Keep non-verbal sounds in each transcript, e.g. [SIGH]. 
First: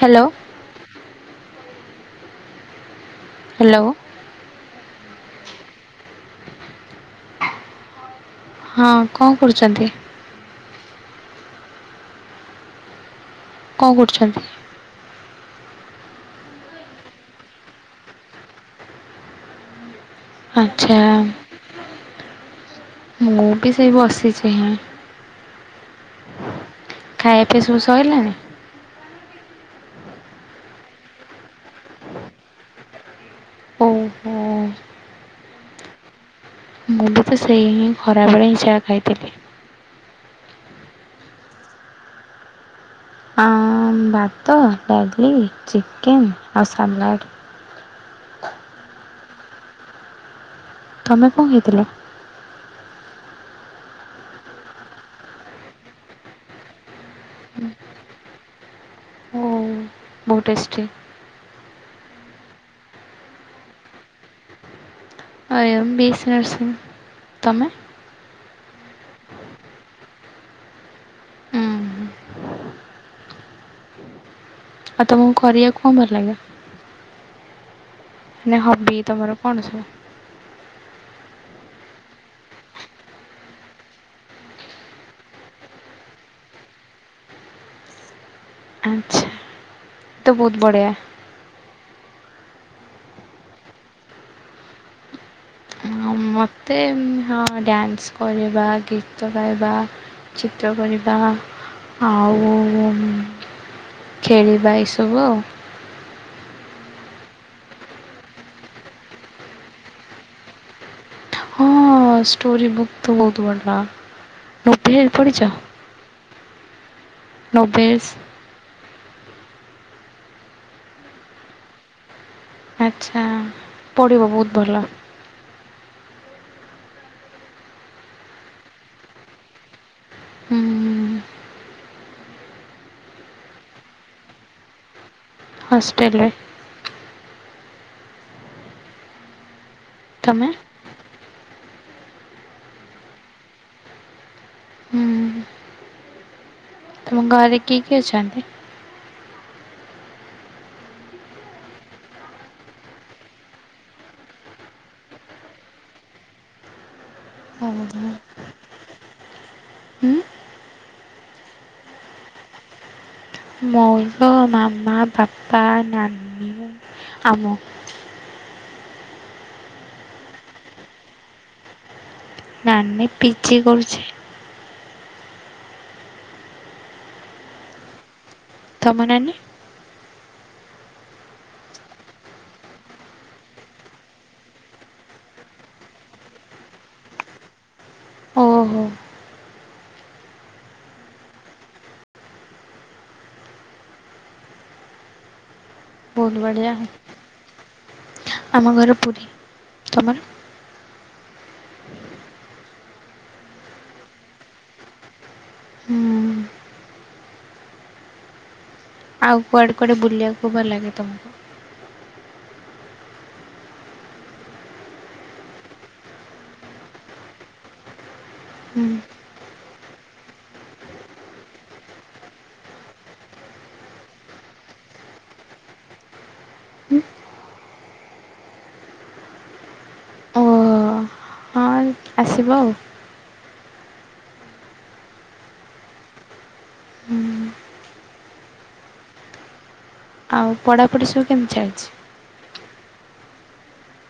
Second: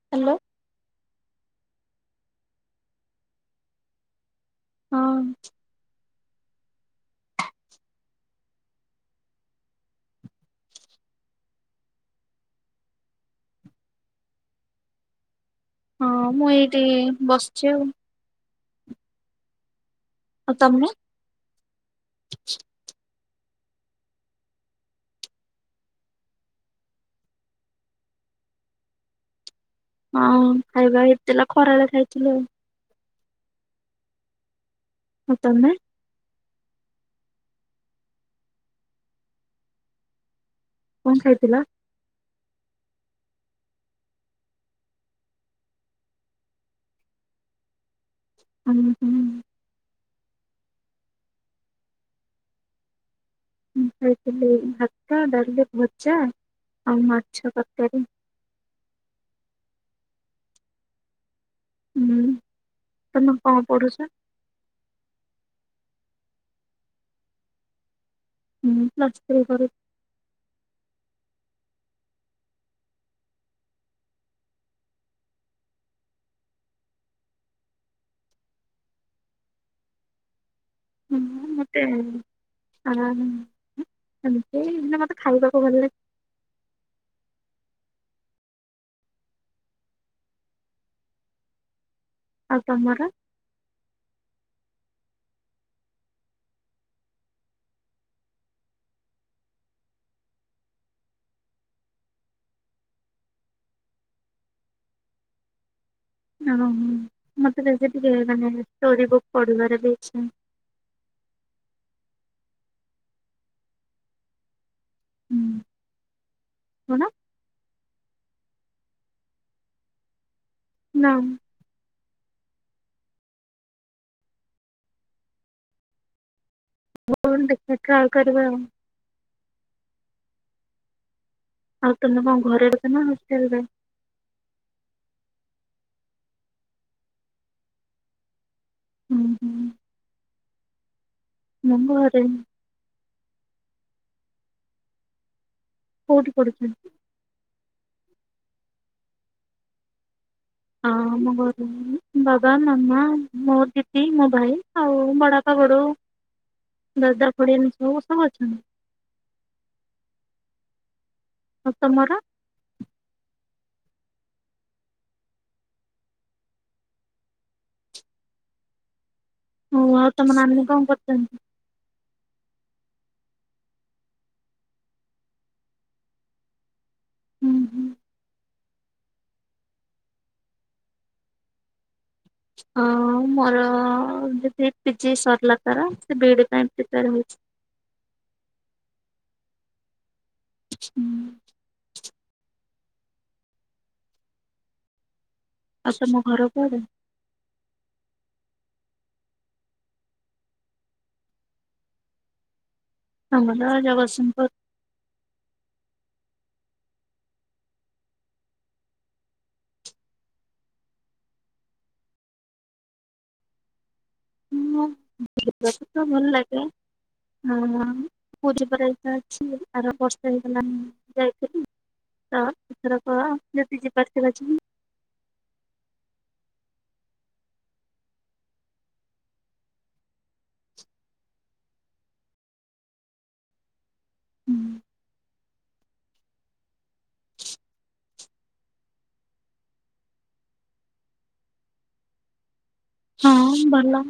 Hello. Hello. ହଁ। [INAUDIBLE] ହଁ କଣ କରୁଛନ୍ତି? କଣ କରୁଛନ୍ତି? ହଁ ମୁଁ ଏଇଠି ବସିଛି ଆଉ। ଆଉ ତମେ? ଆଚ୍ଛା ମୁଁ ବି ସେଇ ବସିଛି ହିଁ। ଖାଇବା ପିଇବା ସବୁ ସରିଲାନି। ହଁ ଖାଇବା ହେଇଥିଲା ଖରାବେଳେ ଖାଇଥିଲୁ ଆଉ। ଓହୋ। ଆଉ ତମେ? ମୁଁ ବି ତ ସେଇ ହିଁ ଖରାବେଳେ ହିଁ ଯାହା ଖାଇଥିଲି। କଣ ଖାଇଥିଲ? ଆ ଭାତ, ଡାଲି, ଚିକେନ୍ ଆଉ ସାଲାଡ଼। ହୁଁ ହୁଁଁ। ତମେ କଣ ଖାଇଥିଲ? ମୁଁ ଖାଇଥିଲି ଭାତ, ଡାଲି, ଭଜା ଆଉ ମାଛ ତରକାରୀ। ଓ ବହୁତ ଟେଷ୍ଟି। ହଁ ତମେ କଣ ପଢ଼ୁଛ? [UNINTELLIGIBLE] ବି ଏ ସି ନର୍ସି। ତମେ? ହୁଁ ପ୍ଲସ ଥ୍ରି କରୁଛି। ଉଁ ହୁଁ ଆଉ ତମକୁ କରିବାକୁ କଣ ଭଲ ଲାଗେ? ମାନେ ହବି ତମର କଣ ସବୁ? ହୁଁ ମତେ ଏମିତି ମତେ ଖାଇବାକୁ ଭଲ ଲାଗେ। ଆଚ୍ଛା ତ ବହୁତ ବଢ଼ିଆ। ଆଉ ତମର? ଆଉ ମୋତେ ହଁ ଡ୍ୟାନ୍ସ କରିବା, ଗୀତ ଗାଇବା। ଚିତ୍ର କରିବା ଆଉ ଖେଳିବା ଏଇସବୁ ଆଉ। ଓହୋ ମତେ ଟିକେ ମାନେ ଷ୍ଟୋରି ବୁକ୍ ପଢିବାର ବି ଇଚ୍ଛା। ହଁ ଷ୍ଟୋରି ବୁକ୍ ତ ବହୁତ ଭଲ ନୋଭେଲ ପଢିଛ? କଣ? ନୋବେଲସ୍। ନାଁ। ଆଚ୍ଛା, ପଢ଼ିବ ବହୁତ ଭଲ। ହଉ ଦେଖିବା ଟ୍ରାଏଲ୍ କରିବା ଆଉ। ହୁଁ। ଆଉ ତମେ କଣ ଘରେ ରହୁଛ ନା ହଷ୍ଟେଲ ରେ? ହଷ୍ଟ୍ରେଲ ରେ। ହୁଁ ହୁଁ। ତମେ? ମୁଁ ଘରେ। ହୁଁ କଉଠି ପଢୁଛନ୍ତି? ତମ ଘରେ କିଏ କିଏ ଅଛନ୍ତି? ହଁ ମୋ ଘରୁ ବାବା, ମାମା, ମୋ ଦିଦି, ମୋ ଭାଇ, ଆଉ ବଡ଼ବାପା, ବଡ ବଉ। [INAUDIBLE] ଦଦା, ଖୁଡ଼ିମାନେ ସବୁ ହୁଁ ସାଙ୍ଗରେ ଅଛନ୍ତି? ଆଉ ତମର? ମୋର ତ ମାମା, ବାପା, ନାନୀ ଆଉ ମୁଁ। ହଉ ଆଉ ତମ ନାନୀ କଣ କରୁଛନ୍ତି? ନାନୀ ପିଜି କରୁଛି। ହୁଁ ହୁଁ। ତମ ନାନୀ? ଅ ମୋର ଦିଦି ପିଜି ସରିଲା ତାର। ସେ ବିଡି ପାଇଁ ପ୍ରିପେୟାର ହୋଉଛି। ଓହୋ। ହୁଁ। ଆଉ ତମ ବହୁତ ଘର ବଢ଼ିଆ କୁଆଡ଼େ? ଆମ ଘର ପୁରୀ। ତମର? ଆମର ଜଗତସିଂପୁର। ହୁଁ। ଆଉ କୁଆଡ଼େ କୁଆଡ଼େ ବୁଲିବାକୁ ଭଲ ଲାଗେ ତମକୁ? [UNINTELLIGIBLE] ଭଲ ଲାଗେ। ହୁଁ [UNINTELLIGIBLE] [UNINTELLIGIBLE] ଓ ହଁ ଆସିବ ଆଉ। ହୁଁ ଆଉ ପଢ଼ାପଢ଼ି ସବୁ କେମିତି ଚାଲିଛି? ହଁ ଭଲ।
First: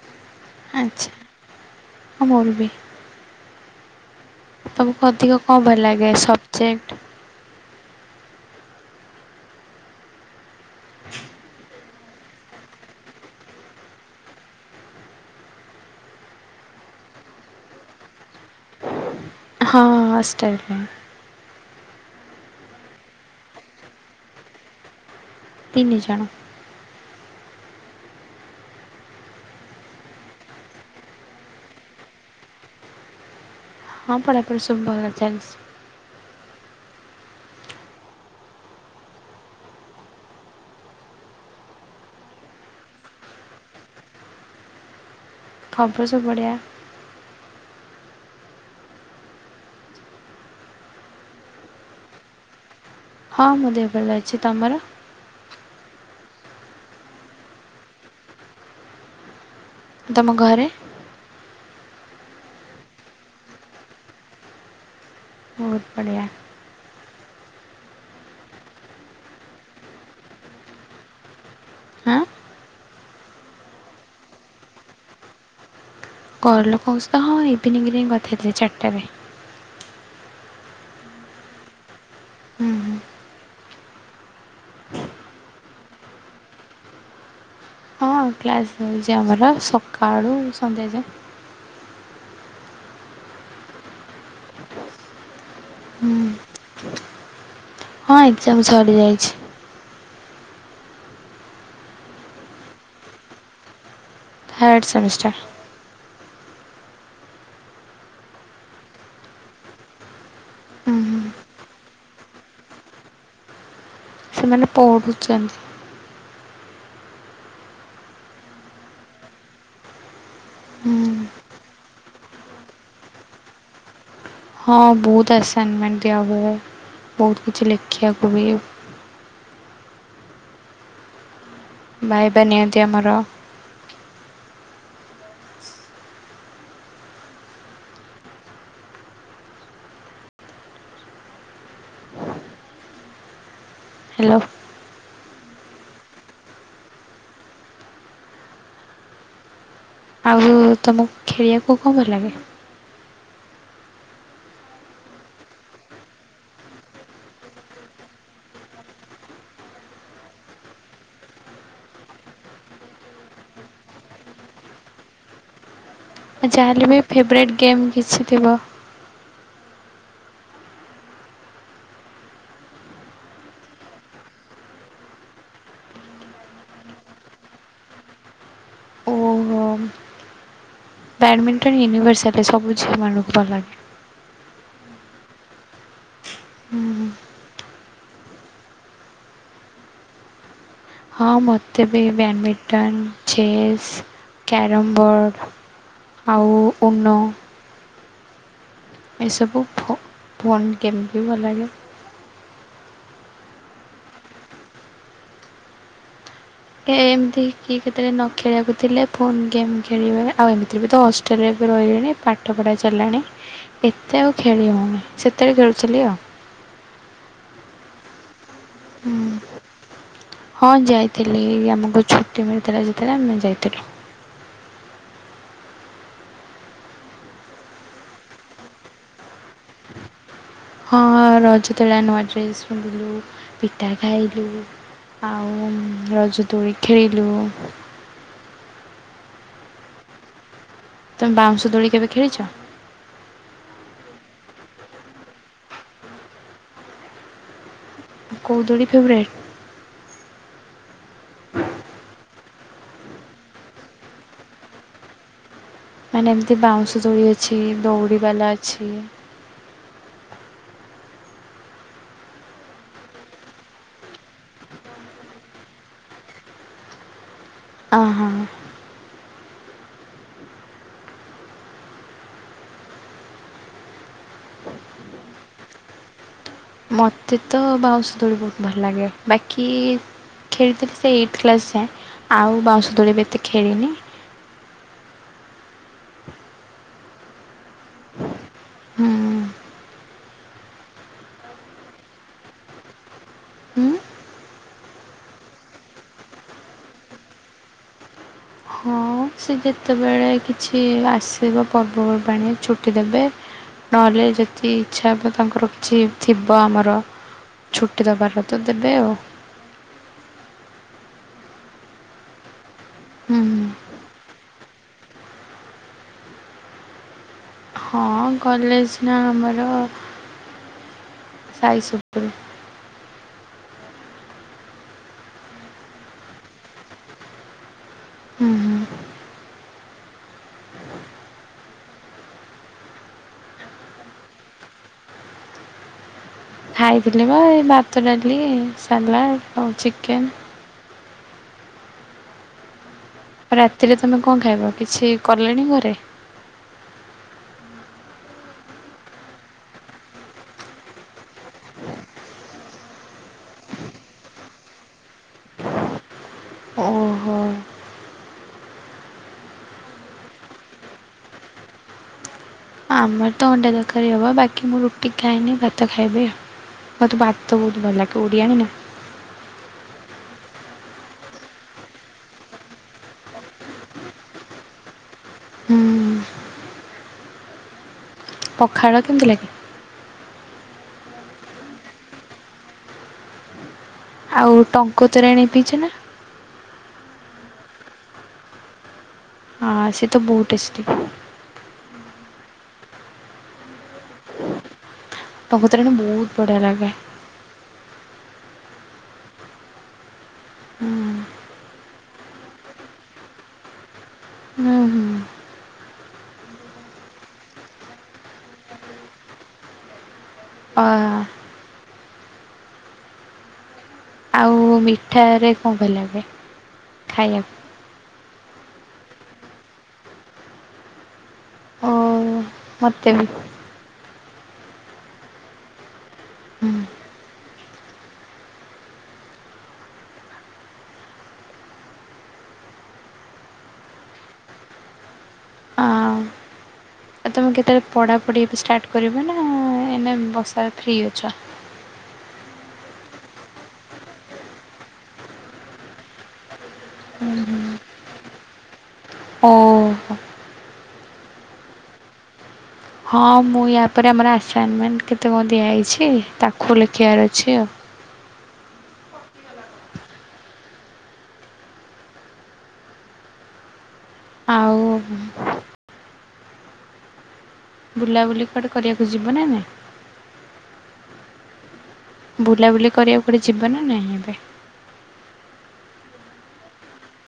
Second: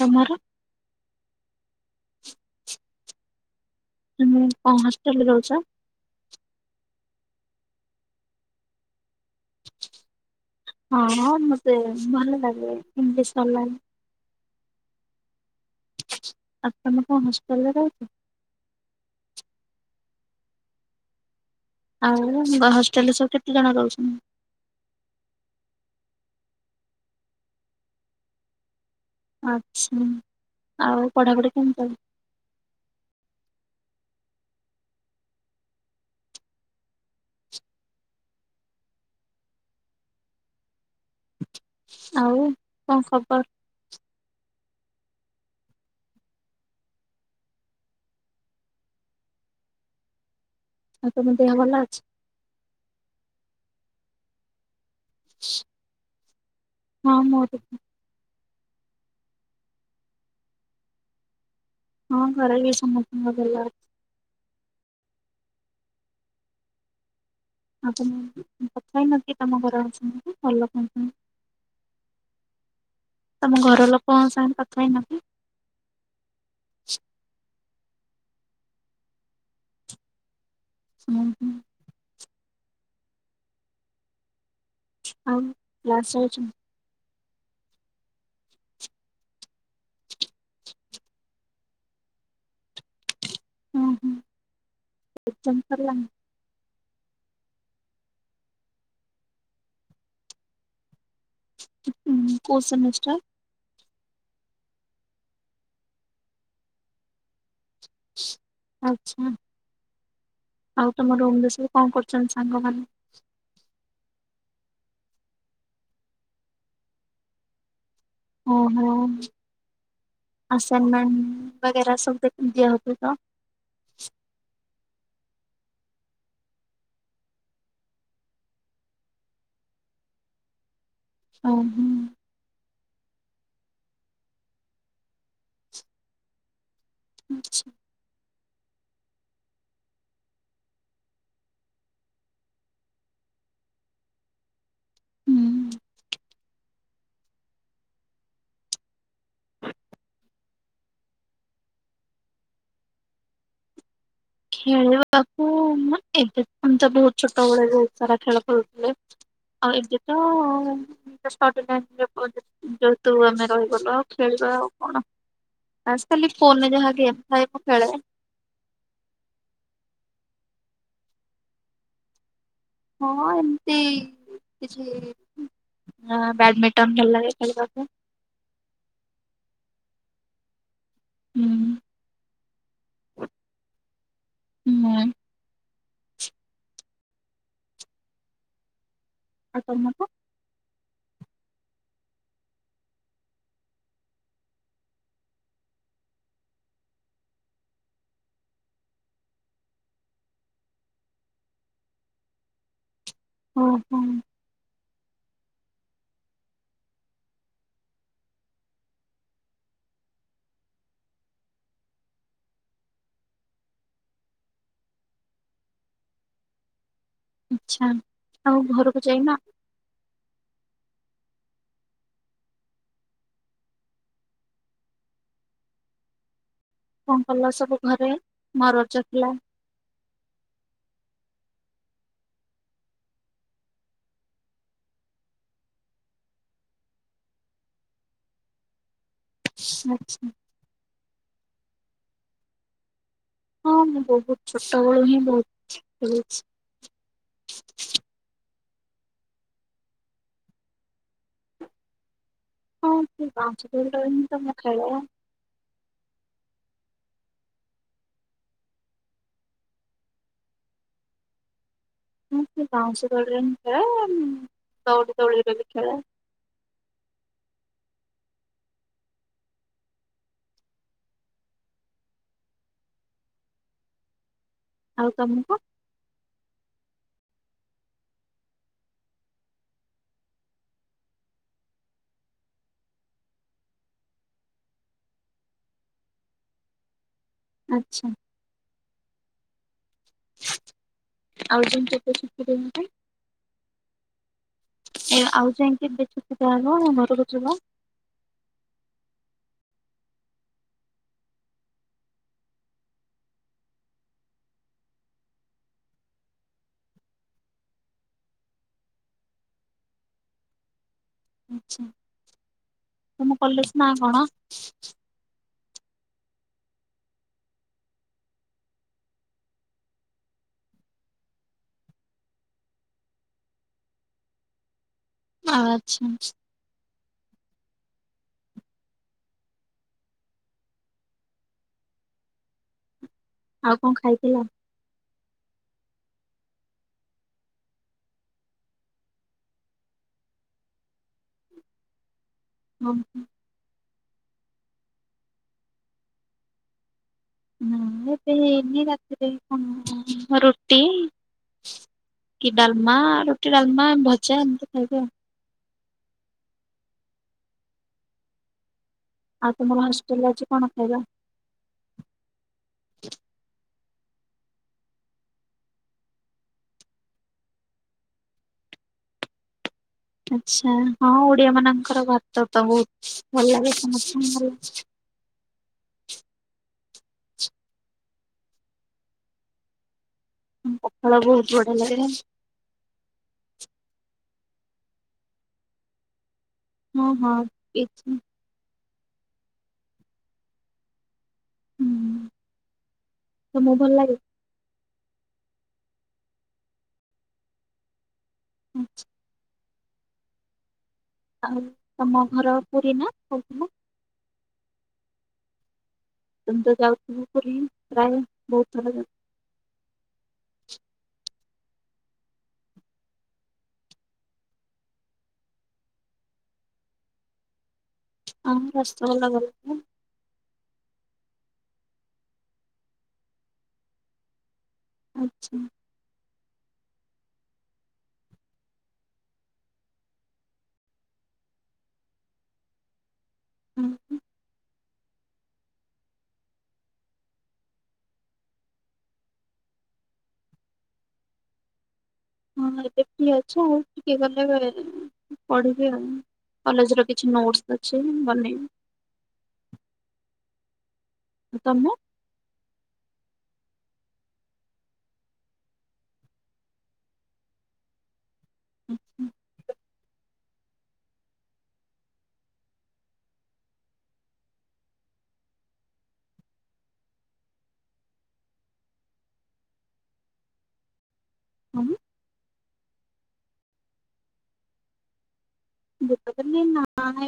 ତମର? ଆଚ୍ଛା। ହଁ ମୋର ବି। ତମେ କଣ ତମକୁ ହଷ୍ଟେଲରେ ଅଧିକ ରହୁଛ? କଁ ଭଲ ଲାଗେ? ସବ୍ଜେକ୍ଟ ହଁ ହଁ ମତେ ଭଲ ଲାଗେ ଇଂଲିସ [UNINTELLIGIBLE] ଆପଣ କଣ ହଷ୍ଟେଲ ରେ ରହୁଛନ୍ତି? ହଁ ହଁ ହଷ୍ଟେଲରେ। ଆଉ ହଷ୍ଟେଲରେ ସବୁ କେତେ ଜଣ ରହୁଛନ୍ତି? ତିନି ଜଣ। ଆଛା। ଆଉ ପଢାପଢି କେମିତି ଚାଲିଛି। ହଁ ପଢ଼ା ପଢ଼ି ସବୁ ଭଲ ଚାଲିଛି। ଆଉ କଣ ଖବର? ଖବର ସବୁ ବଢ଼ିଆ। ଆଉ ତମ ଦେହ ଭଲ ଅଛି? ହଁ ମୋ ଦେହ ଭଲ ଅଛି। ତମର? [INAUDIBLE] ହଁ ମୋର ବି। ତମ ଘରେ? ହଁ ଘରେ ଏଇ ସମସ୍ତଙ୍କ ଭଲ ଅଛି। ବହୁତ ବଢ଼ିଆ। । [UNINTELLIGIBLE] ଆଁ ତମ ଘର ଲୋକଙ୍କ ସାଙ୍ଗରେ କଥା ହେଇନ କି? ଘ ଲୋକଙ୍କ ସ ତ ହଁ ଇଭିନିଂରେ ହିଁ କଥାଥିଲି ଚାରିଟାରେ। [INAUDIBLE] ହୁଁ ହୁଁ ଆଉ କ୍ଳାସ୍ ଯାଉଛ? ହଁ କ୍ଲାସ୍ ହଉଛି ଆମର ସକାଳୁ ସନ୍ଧ୍ୟାଯାଏ। ହଁ ହଁ। ଏକଜାମ ସରିଲାଣି? ହୁଁ ହଁ ଏକ୍ଜାମ ସରିଯାଇଛି। ହ କୋଉ ସେମିଷ୍ଟାର? Third semester. ଆଛା ଆଉ ହୁଁ ତମ ହୁଁ ରୁମରେ କଣ କରୁଛନ୍ତି ସାଙ୍ଗମାନେ? ସେମାନେ ପଢ଼ୁଛନ୍ତି। ଓହୋ ହୁଁ। ଆସାନମେଣ୍ଟ ବଗେରା ସବୁ ଦିଆହଉଥିଲା ତ? ହଁ ବହୁତ ଆସାଇନମେଣ୍ଟ ଦିଆ ହୁଏ ବହୁତ କିଛି ଲେଖିବାକୁ ବି। ହଁ ହଁ। ଭାଇବା ନିଅନ୍ତି ଆମର। ଆଛା। ହ୍ୟାଲୋ। ହୁଁ ତ ତମକୁ ଖେଳିବାକୁ କଣ ଭଲ ଲାଗେ? ଖେଳିବାକୁ ଏବେ ତ ବହୁତ ଛୋଟ ବେଳେବହୁତ ସାରା ଖେଳ ଖେଳୁଥିଲେ। ଆ ଏବେ ତ [UNINTELLIGIBLE] ଯେହତୁ ଆମେ ରହିଗଲୁ ଆଉ ଖେଳିବା ଆଉ କଣ ଆଜିକାଲି ଫୋନରେ ଯାହାହେଲେ ଯାହା ବି ଗେମ୍ ଫେବରାଇଟ୍ ଖେଳେ। କିଛି ଥିବ। ହଁ ଏମିତି କିଛି ହଁ ବ୍ୟାଡମିଣ୍ଟନ୍ ଭଲ ଲାଗେ ଖେଳିବାକୁ। ଓହୋ। ହୁଁ ବ୍ୟାଡ଼ମିଣ୍ଟନ ୟୁନିଭର୍ସଆଲ ହେଲେ ସବୁ ଝିଅମାନଙ୍କୁ ଭଲ ଲାଗେ। ହୁଁ। ହୁଁ ହୁଁ ଆଉ ତମକୁ? ହଁ ମୋତେ ବି ବ୍ୟାଡ଼ମିଣ୍ଟନ, ଚେସ୍, କ୍ୟାରମ୍ ବୋର୍ଡ଼ ଆଉ ଓନୋ ଏସବୁ ଫ ଫୋନ୍ ଗେମ୍ ବି ଭଲ ଲାଗେ। ହଁ ହଁ। ଏମିତି କିଏ କେତେବେଳେ ନ ଖେଳିବାକୁ ଥିଲେ ଫୋନ୍ ଗେମ୍ ଖେଳିବାରେ ଆଉ ଏମିତିରେ ବି ତ ହଷ୍ଟେଲରେ ବି ରହିଲେଣି। ପାଠ ପଢ଼ା ଚାଲିଲାଣି ଏତେ ଆଉ ଖେଳିିହଉନି ସେତେବେଳେ ଖେଳୁଥିଲି ଆଉ। ଆଚ୍ଛା ଆଉ ଘରକୁ ହୁଁ ଯାଇନ? ହଁ ଯାଇଥିଲି ଆମକୁ ଛୁଟି ମିଳିଥିଲା ଯେତେବେଳେ ଆମେ ଯାଇଥିଲୁ। କଣ କଲ ସବୁ ଘରେ ମରଜ ଥିଲା? ହଁ ରଜତଳା ନୂଆ ଡ୍ରେସ୍ ପିନ୍ଧିଲୁ ପିଠା ଖାଇଲୁ। ଆଉ ରଜ ଦୋଳି ଖେଳିଲୁ। [UNINTELLIGIBLE] ତମେ ବାଉଁଶ ଦୋଳି କେବେ ଖେଳିଛ? ହଁ ମୁଁ ବହୁତ ଛୋଟ ବେଳୁ ହିଁ ବହୁତ ଖେଳିଛି। କଉ ଦୋଳି ଫେଭରେଟ? [UNINTELLIGIBLE] ମାନେ ଏମିତି ବାଉଁଶ ଦୋଳି ଅଛି ଦଉଡ଼ିବାଲା ଅଛି। ମୁଁ ସେ ବାଉଁଶ ଦୋଳିରେ ହିଁ ଖେଳେ ଦଉଡ଼ି ଦୋଳିରେ ବି ଖେଳେ। ଓହୋ। ଆଉ ତମକୁ ମୋତେ ତ ବାଉଁଶ ଦୋଳି ବହୁତ ଭଲ ଲାଗେ ବାକି ଖେଳିଥିଲି ସେ ଏଇଟ୍ କ୍ଲାସ ଯାଏଁ ଆଉ ବାଉଁଶ ତୋଳେ ବି ଏତେ ଖେଳିନି। ଆଚ୍ଛା। ହୁଁ ଆଉଜନ କେ କ ଶଥିଲେ [UNINTELLIGIBLE] ହୁଁ। ଏ ଆଉ ଯାଇକି ବେଶି ସୁଧା ହେବ ନା ଘରକୁ ଯିବା ହଁ। ସେ ଯେତେବେଳେ କିଛି ଆସିବ ପର୍ବପର୍ବାଣି ଛୁଟି ଦେବେ। ନହେଲେ ଯେତିି ଇଚ୍ଛା ହେବ ତାଙ୍କର କିଛି ଥିବ ଆମର। ଛୁଟି ତଦୋ ଦବେଉ ଆଛା ତମ ହୁଁ। କଲେଜ ନାଁ କଣ୍? ହୁଁ ହଁ କଲେଜ ନା ଆମର ସାଇ ସୁୁପୁର ଆଚ୍ଛା ହୁଁ ହୁଁ। ଆଉ କଣ୍ ଖାଇଥିଲ? ଖାଇଥିଲି ବା ଏଇ ଭାତ ଡାଲି ସାଲାଡ଼ ଆଉ ଚିକେନ। ହଁ। ରାତିରେ ତମେ କଣ୍ ଖାଇବ? କିଛି କଲେଣି ଘରେ। ନା ଏବେ ହେଇନି ରାତିରେ ରୁଟି। କି ଡାଲମା ରୁଟି ଡାଲମା ଭଜା ଏମିତି ଖାଇବି ଆଉ। ଓହୋ। ଆଉ ତୁମର ହଷ୍ଟେଲ ରେ ଅଛି କଣ୍ ଖାଇବା? ଆମର ତ ଅଣ୍ଡା ତରକାରି ହବ ବାକି ମୁଁ ରୁଟି ଖାଇନି ଭାତ ଖାଇବି ଆଉ। ମୋତେ ବା ତ ବହୁତ ଭଲ ଲାଗେ ଓଡିଆନି ନା ଆଛା ହଁ ଓଡିଆ ମାନଙ୍କର ଭାତ ତ ବହୁତ ଭଲ ଲାଗେ ସମସ୍ତଙ୍କୁ ଭଲ ହୁଁ ପଖାଳ କେମିତି ଲାଗେ? ପଖାଳ ବହୁତ ବଢିଆ ଲାଗେ। ଆଉ ଟଙ୍କ ତୋରାଣି ପିଇଛେ ନା? ହଁ ହଁ ପିଛି। ହଁ ସେଏ ତ ବହୁଟ୍ ତେଷ୍ଟି। ହୁଁ ତ ମୁଁ ଭଲ ଲାଗେ। ତଙ୍କ ତୋରାଣି ବହୁତ ବଢ଼ିଆ ଲାଗେ। ହୁଁଛି ହୁଁ ଆଉ ତମ ଘର ପୁରୀ ନା? ହୁଁ ହୁଁ। ତମି ତ ଯାଉଥିବ ପୁରୀ, ପ୍ରାୟ ବହୁତ ଥର ହେଲା। ଆ ମୁ ମିଠାରେ କଣ୍ ଭଲ ଲାଗେ ଖାଇବାକୁ ଆମ ରସ୍ତଲା ବି [UNINTELLIGIBLE] ହଉ ମୋତେ ବି। ଆଚ୍ଛା ହୁଁ ଉଁ ହୁଁ। ଆଉ ତୁମେ କେତେବେଳେ ପଢ଼ାପଢ଼ି ବି ଷ୍ଟାର୍ଟ କରିବା। ନା ଏଇନେ ବର୍ଷ ଟା ଫ୍ରି ଅଛ? ହଁ ଏବେ ଫ୍ରି ଅଛୁ। ଆଉ ଟିକେ ଗଲେ ଫେରେ ପଢ଼ିବି ଆଉ। କଲେଜ୍ ର କିଛି ନୋଟସ୍ ଅଛି। ଏଇନେ ମୁଁ ବନେଇବି। ହଁ। ତମ ହଁ ମୁଁ ୟା ପରେ ଆମର ଆସାଇନମେଣ୍ଟ କେତେ କଣ ଦିଆ ହେଇଛି। ତାକୁ ଲେଖିବାର ଅଛି ଆଉ। [UNINTELLIGIBLE] ଆଉ ବୁଲାବୁଲି କୁଆଡେ଼ କରିବାକୁ ଯିବ ନା ନାହିଁ? [UNINTELLIGIBLE] ବୁଲାବୁଲି କରିବାକୁ କୁଆଡ଼େ ଯିବ ନା ନାହିଁ ଏବେ? ବୁଲା ବୁଲି ନାଇଁ।